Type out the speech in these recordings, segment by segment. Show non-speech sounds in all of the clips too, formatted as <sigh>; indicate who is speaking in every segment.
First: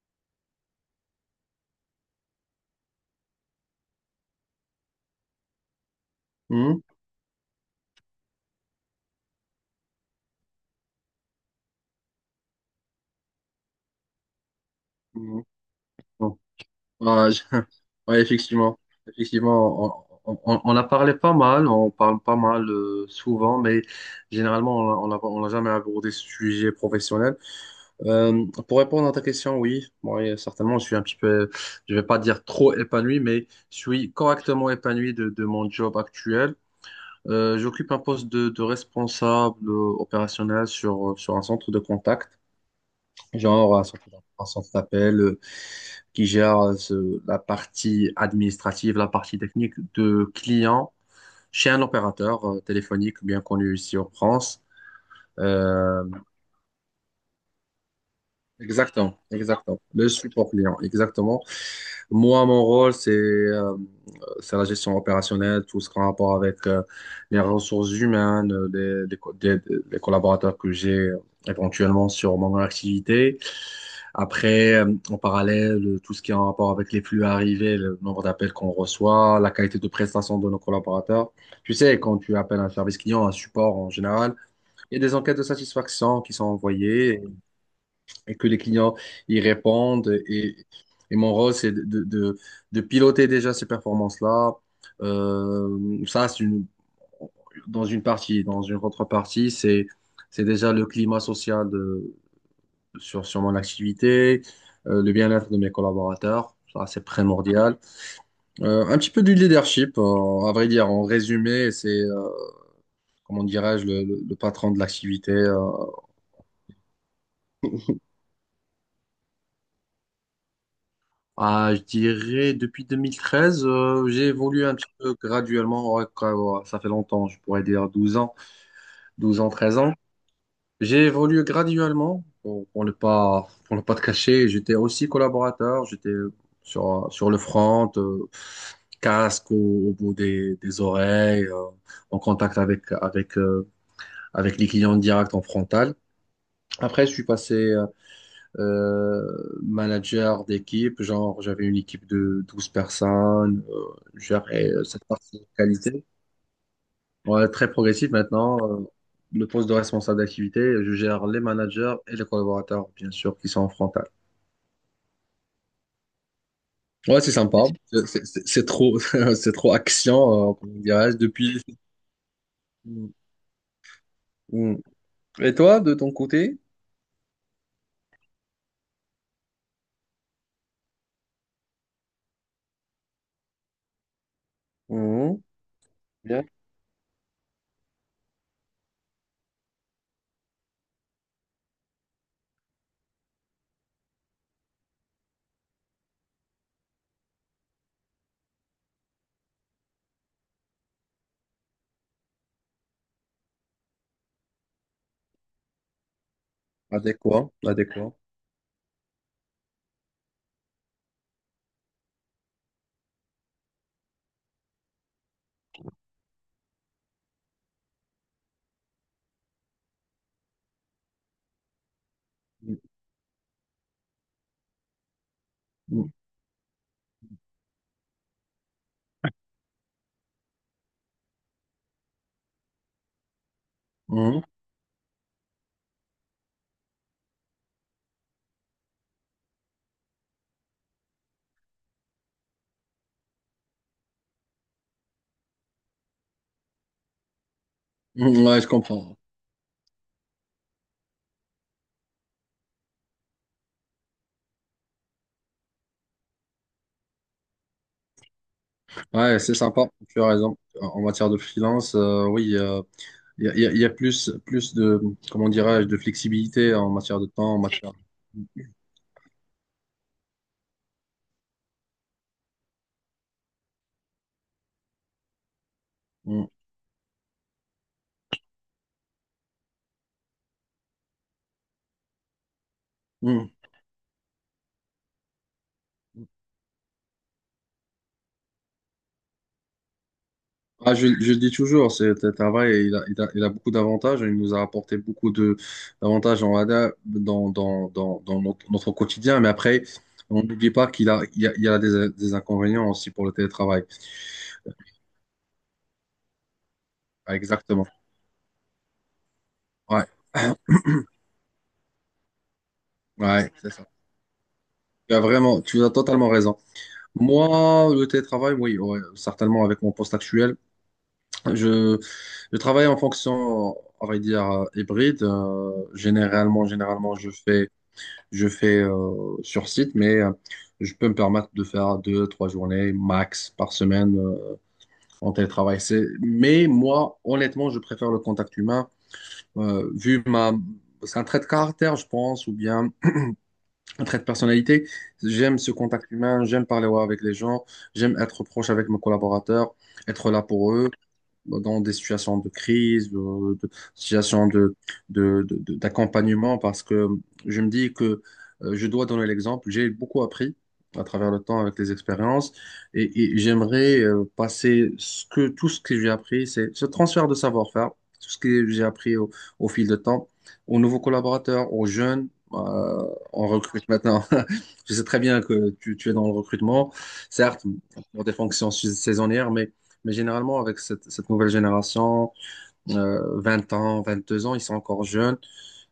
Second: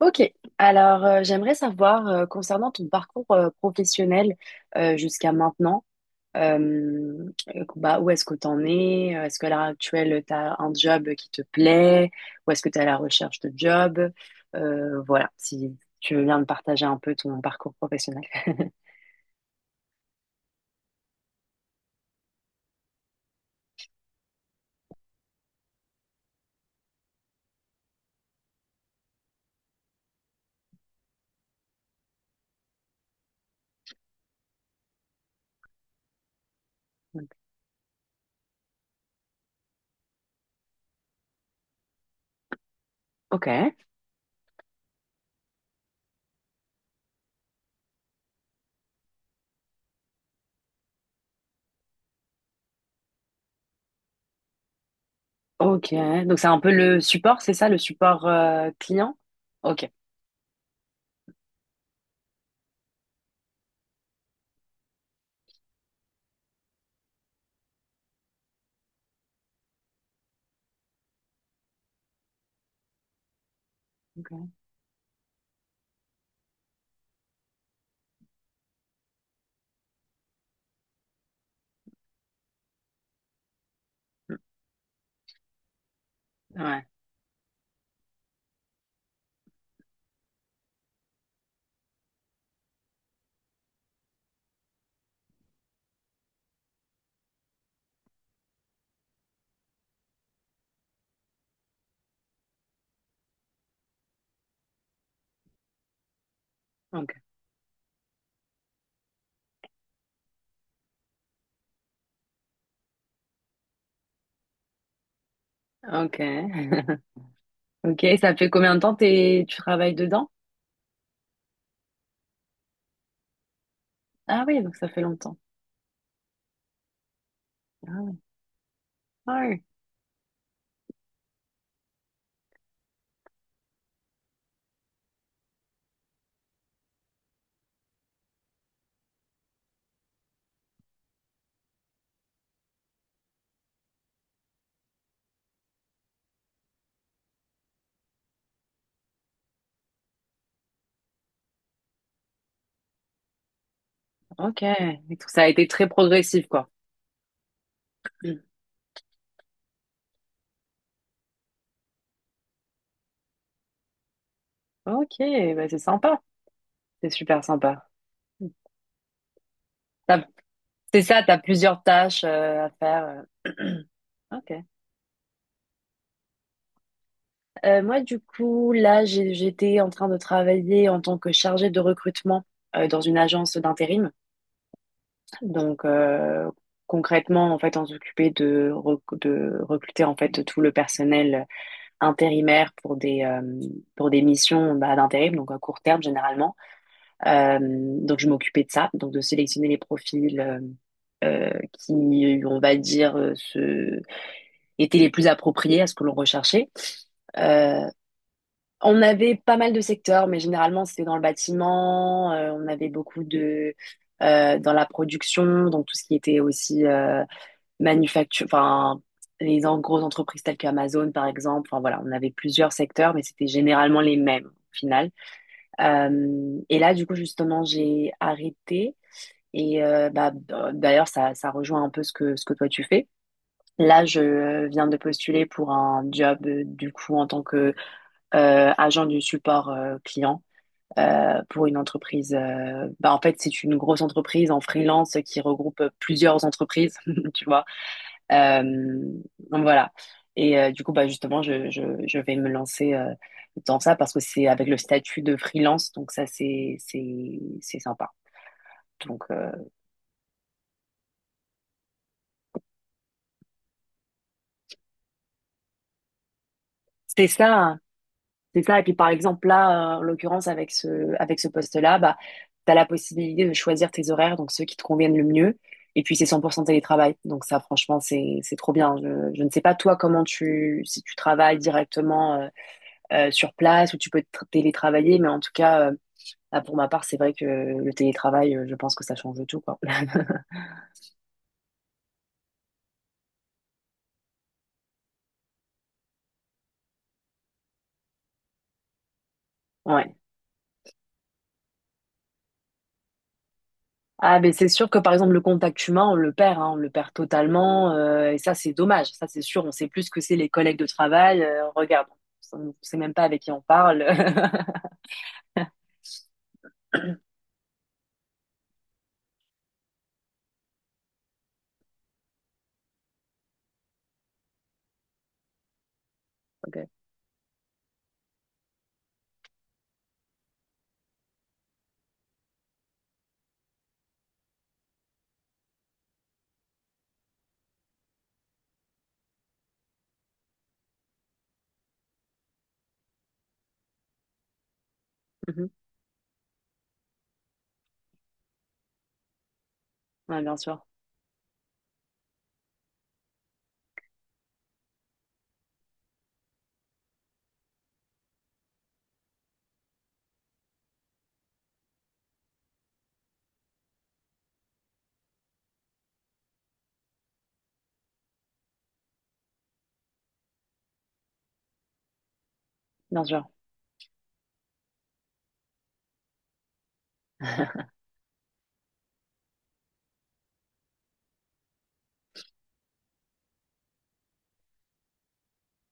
Speaker 1: Ok, alors j'aimerais savoir concernant ton parcours professionnel jusqu'à maintenant,
Speaker 2: Mhm.
Speaker 1: bah, où est-ce que tu en es? Est-ce qu'à l'heure actuelle, tu as un job qui te plaît? Ou est-ce que tu es à la recherche de job? Voilà,
Speaker 2: Mhm.
Speaker 1: si tu veux
Speaker 2: Bon.
Speaker 1: bien me partager un peu
Speaker 2: Ah,
Speaker 1: ton
Speaker 2: je- <laughs>
Speaker 1: parcours
Speaker 2: ouais,
Speaker 1: professionnel. <laughs>
Speaker 2: effectivement, effectivement, on a parlé pas mal, on parle pas mal souvent, mais généralement, on n'a on a- on a jamais abordé ce sujet professionnel. Pour répondre à ta question, oui, oui, certainement, je suis un petit peu, je vais pas dire trop épanoui, mais je suis correctement épanoui de mon job actuel. J'occupe un poste de responsable opérationnel sur un centre de contact.
Speaker 1: Ok,
Speaker 2: Genre un un centre d'appel qui gère la partie administrative, la partie technique de clients chez un opérateur téléphonique bien connu ici en France.
Speaker 1: ok,
Speaker 2: Euh,
Speaker 1: donc c'est un peu le support, c'est ça, le support
Speaker 2: Exactement,
Speaker 1: client?
Speaker 2: exactement.
Speaker 1: Ok,
Speaker 2: Le support client, exactement. Moi, mon rôle, c'est la gestion opérationnelle, tout ce qui a rapport avec les ressources humaines, des les collaborateurs que j'ai éventuellement sur mon activité.
Speaker 1: ok,
Speaker 2: Après, en parallèle, tout ce qui est en rapport avec les flux arrivés, le nombre d'appels qu'on reçoit, la qualité de prestation de nos collaborateurs. Tu sais, quand tu appelles un service client, un support en général, il y a des enquêtes de satisfaction qui sont
Speaker 1: ouais,
Speaker 2: envoyées et, que les clients y répondent. Et mon rôle, c'est de piloter déjà ces performances-là. Ça, c'est une, dans une partie. Dans une autre partie, c'est déjà le climat social sur mon activité, le bien-être de mes collaborateurs. Ça, c'est
Speaker 1: ok,
Speaker 2: primordial. Un petit peu du leadership, à vrai dire. En résumé, comment dirais-je, le patron de l'activité.
Speaker 1: ok. <laughs> Ok, ça fait combien de temps tu travailles dedans?
Speaker 2: Ah, je dirais, depuis 2013, j'ai
Speaker 1: Ah oui,
Speaker 2: évolué un
Speaker 1: donc
Speaker 2: petit
Speaker 1: ça fait
Speaker 2: peu
Speaker 1: longtemps.
Speaker 2: graduellement. Ouais, quoi, ouais, ça fait longtemps, je pourrais dire
Speaker 1: Ah oui.
Speaker 2: douze ans, douze
Speaker 1: Ah
Speaker 2: ans,
Speaker 1: oui.
Speaker 2: treize ans. J'ai évolué graduellement, pour ne pas te cacher. J'étais aussi collaborateur, j'étais sur le front, casque au bout des oreilles, en contact avec les clients directs en frontal. Après, je suis passé manager d'équipe, genre j'avais une équipe de 12 personnes, je
Speaker 1: Ok.
Speaker 2: gérais
Speaker 1: Et
Speaker 2: cette
Speaker 1: tout ça
Speaker 2: partie
Speaker 1: a été très
Speaker 2: qualité.
Speaker 1: progressif, quoi.
Speaker 2: Ouais, très progressif
Speaker 1: Mm.
Speaker 2: maintenant. Le poste de responsable d'activité, je gère les managers et les collaborateurs, bien sûr, qui sont en frontal.
Speaker 1: Ok, bah c'est sympa. C'est
Speaker 2: Ouais, c'est
Speaker 1: super
Speaker 2: sympa.
Speaker 1: sympa.
Speaker 2: C'est trop, <laughs> c'est trop
Speaker 1: T'as-
Speaker 2: action, comment
Speaker 1: C'est
Speaker 2: dirais-je,
Speaker 1: ça, t'as
Speaker 2: depuis.
Speaker 1: plusieurs tâches à faire. euh. <clears throat> Ok.
Speaker 2: Mm. Et toi, de ton côté?
Speaker 1: Moi, du coup, là, j'étais en train de travailler en tant que chargée de recrutement dans une agence d'intérim.
Speaker 2: Mm.
Speaker 1: Donc,
Speaker 2: Bien.
Speaker 1: concrètement, en fait, on s'occupait de recruter en fait tout le personnel intérimaire pour des missions bah, d'intérim, donc à court terme généralement. Euh, donc je m'occupais de ça, donc de sélectionner les profils qui, on va dire, étaient les plus appropriés à ce que l'on recherchait.
Speaker 2: Adéquat,
Speaker 1: Euh,
Speaker 2: adéquat.
Speaker 1: on avait pas mal de secteurs, mais généralement c'était dans le bâtiment. On avait beaucoup de dans la production, donc tout ce qui était aussi manufacture, enfin grosses entreprises telles qu'Amazon par exemple. Enfin voilà, on avait plusieurs
Speaker 2: Mm.
Speaker 1: secteurs, mais c'était généralement les mêmes au final. Et là du coup justement j'ai arrêté et bah, d'ailleurs, ça rejoint un peu ce que toi tu fais. Là,
Speaker 2: Mm.
Speaker 1: je viens de postuler pour un job, du coup, en tant que agent du support client pour une entreprise. Bah, en fait, c'est une grosse entreprise en freelance qui regroupe plusieurs entreprises, <laughs> tu vois.
Speaker 2: Mm. Ouais, je
Speaker 1: Euh,
Speaker 2: comprends.
Speaker 1: donc voilà. Et du coup, bah, justement, je vais me lancer dans ça parce que c'est avec le statut de freelance, donc ça, c'est sympa. Donc,
Speaker 2: Ouais, c'est sympa. Tu as raison. En matière de freelance, oui, il y a, il y a- il y a plus, plus comment dirais-je, de flexibilité en matière
Speaker 1: c'est
Speaker 2: de
Speaker 1: ça.
Speaker 2: temps, en
Speaker 1: Hein.
Speaker 2: matière.
Speaker 1: C'est ça. Et puis, par exemple, là, en l'occurrence, avec ce poste-là, bah, tu as la possibilité de choisir tes horaires, donc ceux qui te conviennent le mieux. Et puis, c'est
Speaker 2: Mm.
Speaker 1: 100% télétravail. Donc, ça, franchement, c'est trop bien. Je ne sais pas, toi, si tu travailles directement
Speaker 2: Mm.
Speaker 1: sur place ou tu peux télétravailler, mais en tout cas, bah, pour ma part, c'est vrai que le télétravail, je pense que ça change tout, quoi. <laughs>
Speaker 2: Ah, je le dis toujours, ce travail, il a beaucoup d'avantages. Il nous a apporté beaucoup de d'avantages en ADA dans notre quotidien. Mais après,
Speaker 1: Ouais.
Speaker 2: on n'oublie pas qu'il a, il y a, il y a des inconvénients aussi pour le télétravail.
Speaker 1: Ah, mais c'est sûr que par exemple, le contact humain, on le perd, hein, on le perd
Speaker 2: Ah, exactement.
Speaker 1: totalement. Et ça, c'est dommage. Ça, c'est sûr. On sait plus
Speaker 2: Ouais,
Speaker 1: ce que c'est les
Speaker 2: <clears throat>
Speaker 1: collègues de travail. Regarde, on sait même pas avec qui
Speaker 2: ouais,
Speaker 1: on
Speaker 2: c'est ça.
Speaker 1: parle. <laughs>
Speaker 2: Tu as vraiment, tu as totalement raison. Moi, le télétravail, oui, ouais, certainement avec mon poste actuel, je, je travaille en fonction, on va dire, hybride. Généralement,
Speaker 1: Ok.
Speaker 2: généralement, je fais Je fais sur site, mais je peux me permettre de faire 2, 3 journées max par semaine en télétravail. Mais moi, honnêtement, je préfère le contact humain. euh, vu ma... C'est un trait de caractère, je pense, ou bien un trait de personnalité. J'aime
Speaker 1: Mhm.
Speaker 2: ce contact humain, j'aime parler ouais, avec les gens, j'aime être proche avec mes collaborateurs, être
Speaker 1: Ouais,
Speaker 2: là
Speaker 1: bien
Speaker 2: pour
Speaker 1: sûr.
Speaker 2: eux dans des situations de crise, de situations d'accompagnement, parce que je me dis que je dois donner l'exemple. J'ai beaucoup appris à travers le temps avec les expériences et j'aimerais passer tout ce que j'ai appris, c'est ce transfert de savoir-faire, tout ce que j'ai appris au fil de temps, aux nouveaux collaborateurs, aux jeunes. euh,
Speaker 1: Bien sûr.
Speaker 2: on recrute maintenant. <laughs> Je sais très bien que tu es dans le recrutement, certes, pour des saisonnières, mais généralement, avec cette nouvelle génération, 20 ans, 22 ans, ils sont encore jeunes.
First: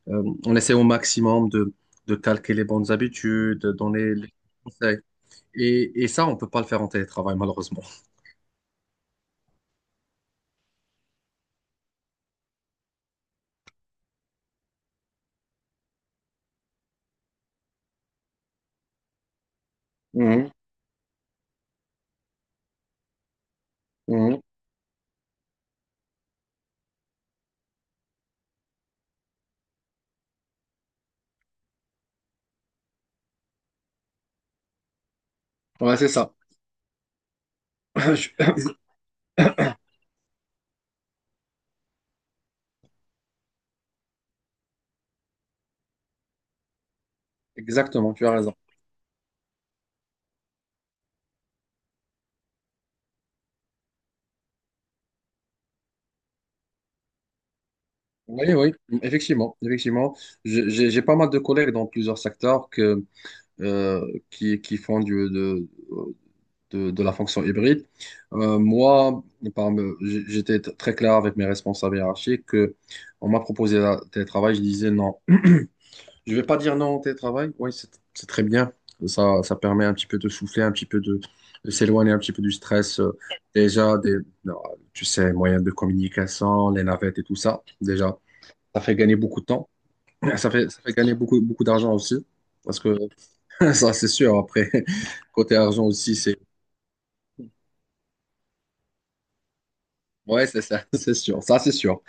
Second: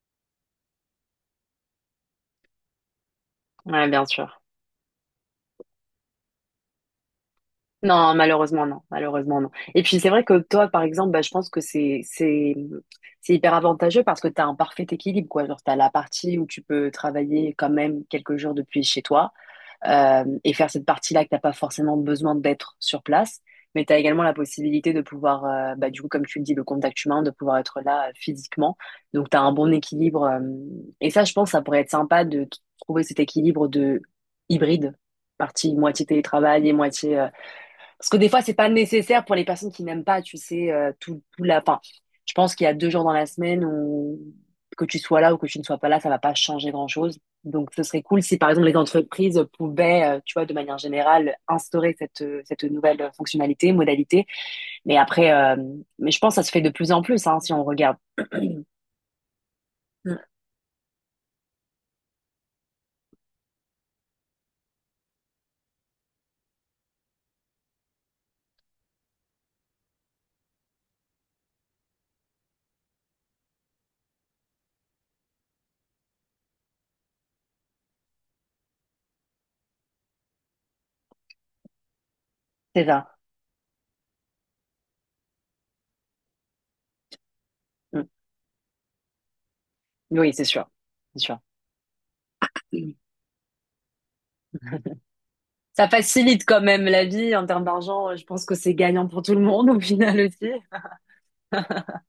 Speaker 2: On essaie au maximum de calquer les bonnes habitudes, de
Speaker 1: Ouais, bien
Speaker 2: donner les
Speaker 1: sûr.
Speaker 2: conseils. Et ça, on peut pas le faire en télétravail, malheureusement.
Speaker 1: Non, malheureusement, non. Malheureusement, non. Et puis, c'est vrai que toi, par exemple, bah, je pense que c'est hyper avantageux parce que tu as un parfait équilibre, quoi. Genre, tu as la partie où tu peux travailler quand même quelques jours depuis chez toi. euh,
Speaker 2: Mhm,
Speaker 1: et faire cette partie-là que t'as pas forcément besoin d'être sur place. Mais tu as également la
Speaker 2: mhm.
Speaker 1: possibilité de pouvoir, bah, du coup, comme tu le dis, le contact humain, de pouvoir être là physiquement. Donc, tu as un bon équilibre. Et ça, je pense, ça pourrait être sympa de trouver cet équilibre de hybride, partie
Speaker 2: Ouais,
Speaker 1: moitié
Speaker 2: c'est ça.
Speaker 1: télétravail et moitié parce
Speaker 2: <laughs>
Speaker 1: que des
Speaker 2: Je-
Speaker 1: fois, c'est pas
Speaker 2: <coughs>
Speaker 1: nécessaire pour les personnes qui n'aiment pas, tu sais, Enfin, je pense qu'il y a 2 jours dans la semaine où que tu sois là ou que tu ne sois pas là, ça va pas changer grand-chose. Donc, ce serait
Speaker 2: Exactement,
Speaker 1: cool
Speaker 2: tu as
Speaker 1: si, par
Speaker 2: raison.
Speaker 1: exemple, les entreprises pouvaient, tu vois, de manière générale, instaurer cette nouvelle fonctionnalité, modalité. Mais après, je pense que ça se fait de plus en plus, hein, si on regarde. <coughs>
Speaker 2: Oui, oui,
Speaker 1: <clears throat>
Speaker 2: effectivement, effectivement.
Speaker 1: Mm.
Speaker 2: J'ai pas mal de collègues dans plusieurs secteurs qui font de la fonction hybride. Moi, j'étais très clair avec mes responsables hiérarchiques que on m'a proposé le télétravail, je disais non. Je vais pas dire non au télétravail, oui, c'est très bien. Ça permet un petit peu de souffler, un petit peu de s'éloigner un petit peu du
Speaker 1: C'est
Speaker 2: stress.
Speaker 1: ça.
Speaker 2: Déjà, des, non, tu sais, moyens de communication, les navettes et tout ça,
Speaker 1: Mm.
Speaker 2: déjà, ça fait gagner beaucoup de temps.
Speaker 1: Oui, c'est
Speaker 2: Ça fait,
Speaker 1: sûr.
Speaker 2: ça fait gagner
Speaker 1: C'est sûr.
Speaker 2: beaucoup, beaucoup d'argent aussi. Parce
Speaker 1: Mm.
Speaker 2: que <laughs> ça, c'est sûr. Après, <laughs> côté argent
Speaker 1: Ça
Speaker 2: aussi, c'est.
Speaker 1: facilite quand même la vie en termes d'argent. Je pense que c'est gagnant pour tout le monde au final
Speaker 2: Ouais,
Speaker 1: aussi.
Speaker 2: c'est ça, <laughs> c'est sûr. Ça, c'est sûr.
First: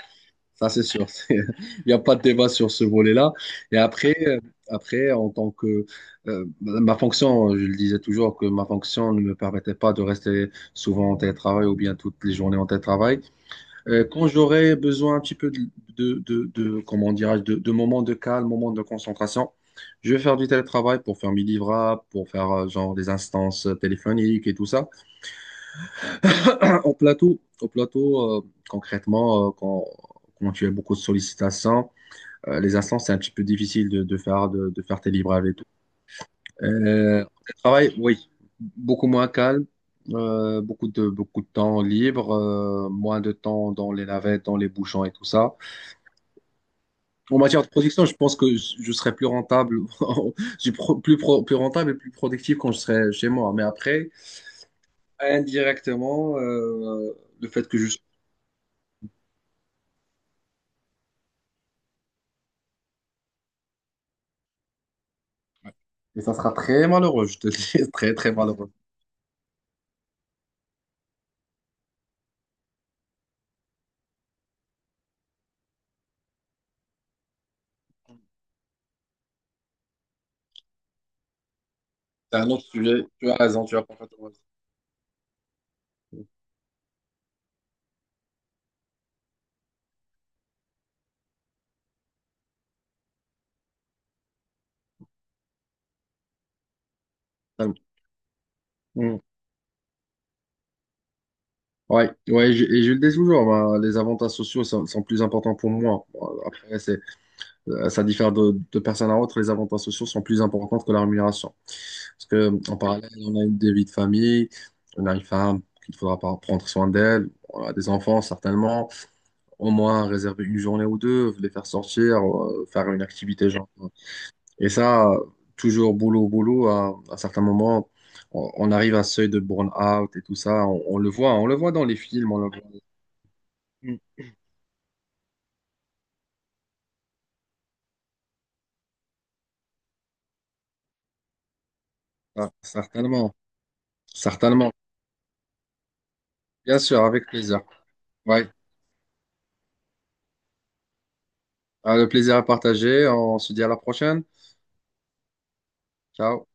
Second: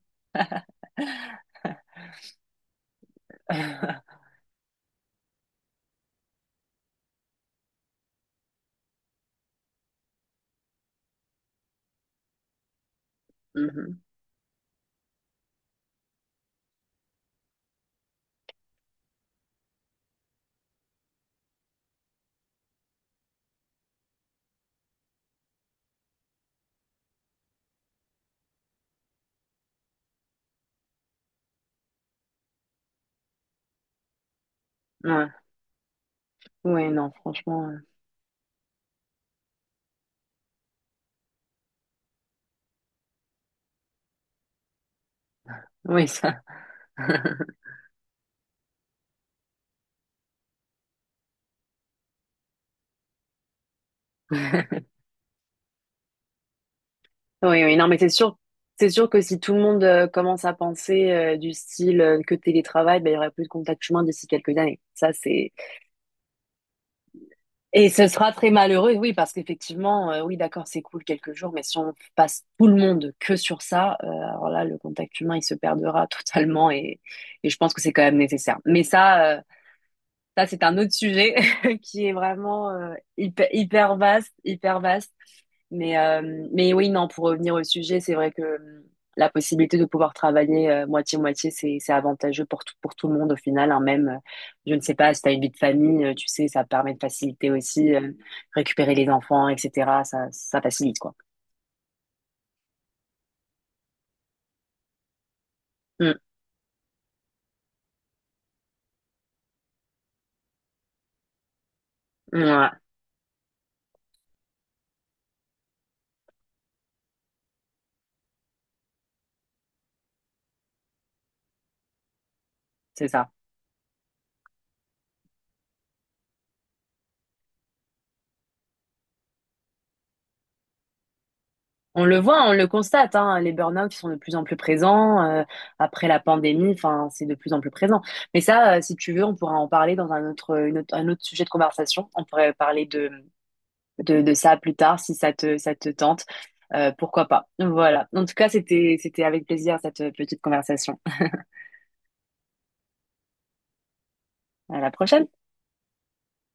Speaker 2: Ça, c'est sûr. <laughs> Il n'y a pas de débat sur ce volet-là. Et après, en tant que. Ma fonction, je le disais toujours, que ma fonction ne me permettait pas de rester souvent en télétravail ou bien toutes les journées en télétravail.
Speaker 1: Mhm.
Speaker 2: Quand j'aurais besoin un petit peu comment dirais-je, de moments de calme, moments de concentration, je vais faire du télétravail pour faire mes livrables, pour faire genre des instances téléphoniques et tout ça. <clears throat> Au plateau concrètement, quand tu as beaucoup de sollicitations, les instants, c'est un petit peu difficile de faire, de faire tes
Speaker 1: Ouais,
Speaker 2: livrables et tout.
Speaker 1: ouais, non,
Speaker 2: Le
Speaker 1: franchement,
Speaker 2: travail, oui, beaucoup moins calme, beaucoup beaucoup de temps libre, moins de temps dans les navettes, dans les bouchons et tout ça.
Speaker 1: oui, ça. <laughs>
Speaker 2: En matière de production, je pense que je serai plus rentable, <laughs> je suis plus rentable et plus productif quand je serai chez moi. Mais après, indirectement, le
Speaker 1: Oui,
Speaker 2: fait
Speaker 1: oui,
Speaker 2: que
Speaker 1: non, mais
Speaker 2: je.
Speaker 1: c'est sûr que si tout le monde commence à penser du style que télétravail, ben, il y aurait plus de contact humain d'ici quelques années.
Speaker 2: Et ça sera très malheureux, je te le
Speaker 1: Et
Speaker 2: dis, <laughs>
Speaker 1: ce
Speaker 2: très
Speaker 1: sera
Speaker 2: très
Speaker 1: très
Speaker 2: malheureux.
Speaker 1: malheureux, oui, parce qu'effectivement, oui, d'accord, c'est cool quelques jours, mais si on passe tout le monde que sur ça, alors là, le contact humain, il se perdra <laughs> totalement et je pense que c'est quand même nécessaire. Mais ça, c'est un autre sujet <laughs> qui est
Speaker 2: C'est un autre
Speaker 1: vraiment
Speaker 2: sujet. Tu as
Speaker 1: hyper,
Speaker 2: raison, tu as
Speaker 1: hyper
Speaker 2: parfaitement
Speaker 1: vaste,
Speaker 2: raison.
Speaker 1: hyper vaste. Mais, oui, non, pour revenir au sujet, c'est vrai que la possibilité de pouvoir travailler moitié-moitié, c'est avantageux pour tout le monde au final. Hein. Même, je ne sais pas, si tu as une vie de famille, tu sais, ça permet de faciliter
Speaker 2: Totalement.
Speaker 1: aussi récupérer les
Speaker 2: Mm.
Speaker 1: enfants, etc. Ça facilite, quoi.
Speaker 2: Ouais, ouais, et je le dis toujours, bah, les avantages sociaux sont plus importants pour moi.
Speaker 1: Mm,
Speaker 2: Bon, après, ça diffère de personne à autre, les avantages sociaux sont plus importants que la rémunération. Parce que
Speaker 1: ouais,
Speaker 2: en parallèle, on a une des vies de famille, on a une femme qu'il faudra pas prendre soin d'elle, on a des enfants certainement, au moins réserver une journée ou deux, les faire sortir, faire une
Speaker 1: c'est ça.
Speaker 2: activité genre. Et ça, toujours boulot, boulot, à certains moments, on arrive à un seuil de burn-out et tout ça. On le voit dans les
Speaker 1: On le
Speaker 2: films, on le
Speaker 1: voit, on le
Speaker 2: voit.
Speaker 1: constate, hein, les burn-out
Speaker 2: Mm.
Speaker 1: ils sont de plus en plus présents après la pandémie, enfin c'est de plus en plus présent. Mais ça, si tu veux, on pourra en parler dans un autre sujet de conversation. On
Speaker 2: Ah,
Speaker 1: pourrait parler de,
Speaker 2: certainement,
Speaker 1: de, de ça
Speaker 2: certainement.
Speaker 1: plus tard si ça te tente.
Speaker 2: Bien
Speaker 1: Euh,
Speaker 2: sûr, avec
Speaker 1: pourquoi pas.
Speaker 2: plaisir.
Speaker 1: Voilà. En tout cas,
Speaker 2: Ouais,
Speaker 1: c'était avec plaisir cette petite conversation.
Speaker 2: ah, le plaisir à partager. On se dit à la prochaine.
Speaker 1: À la prochaine.
Speaker 2: Ciao.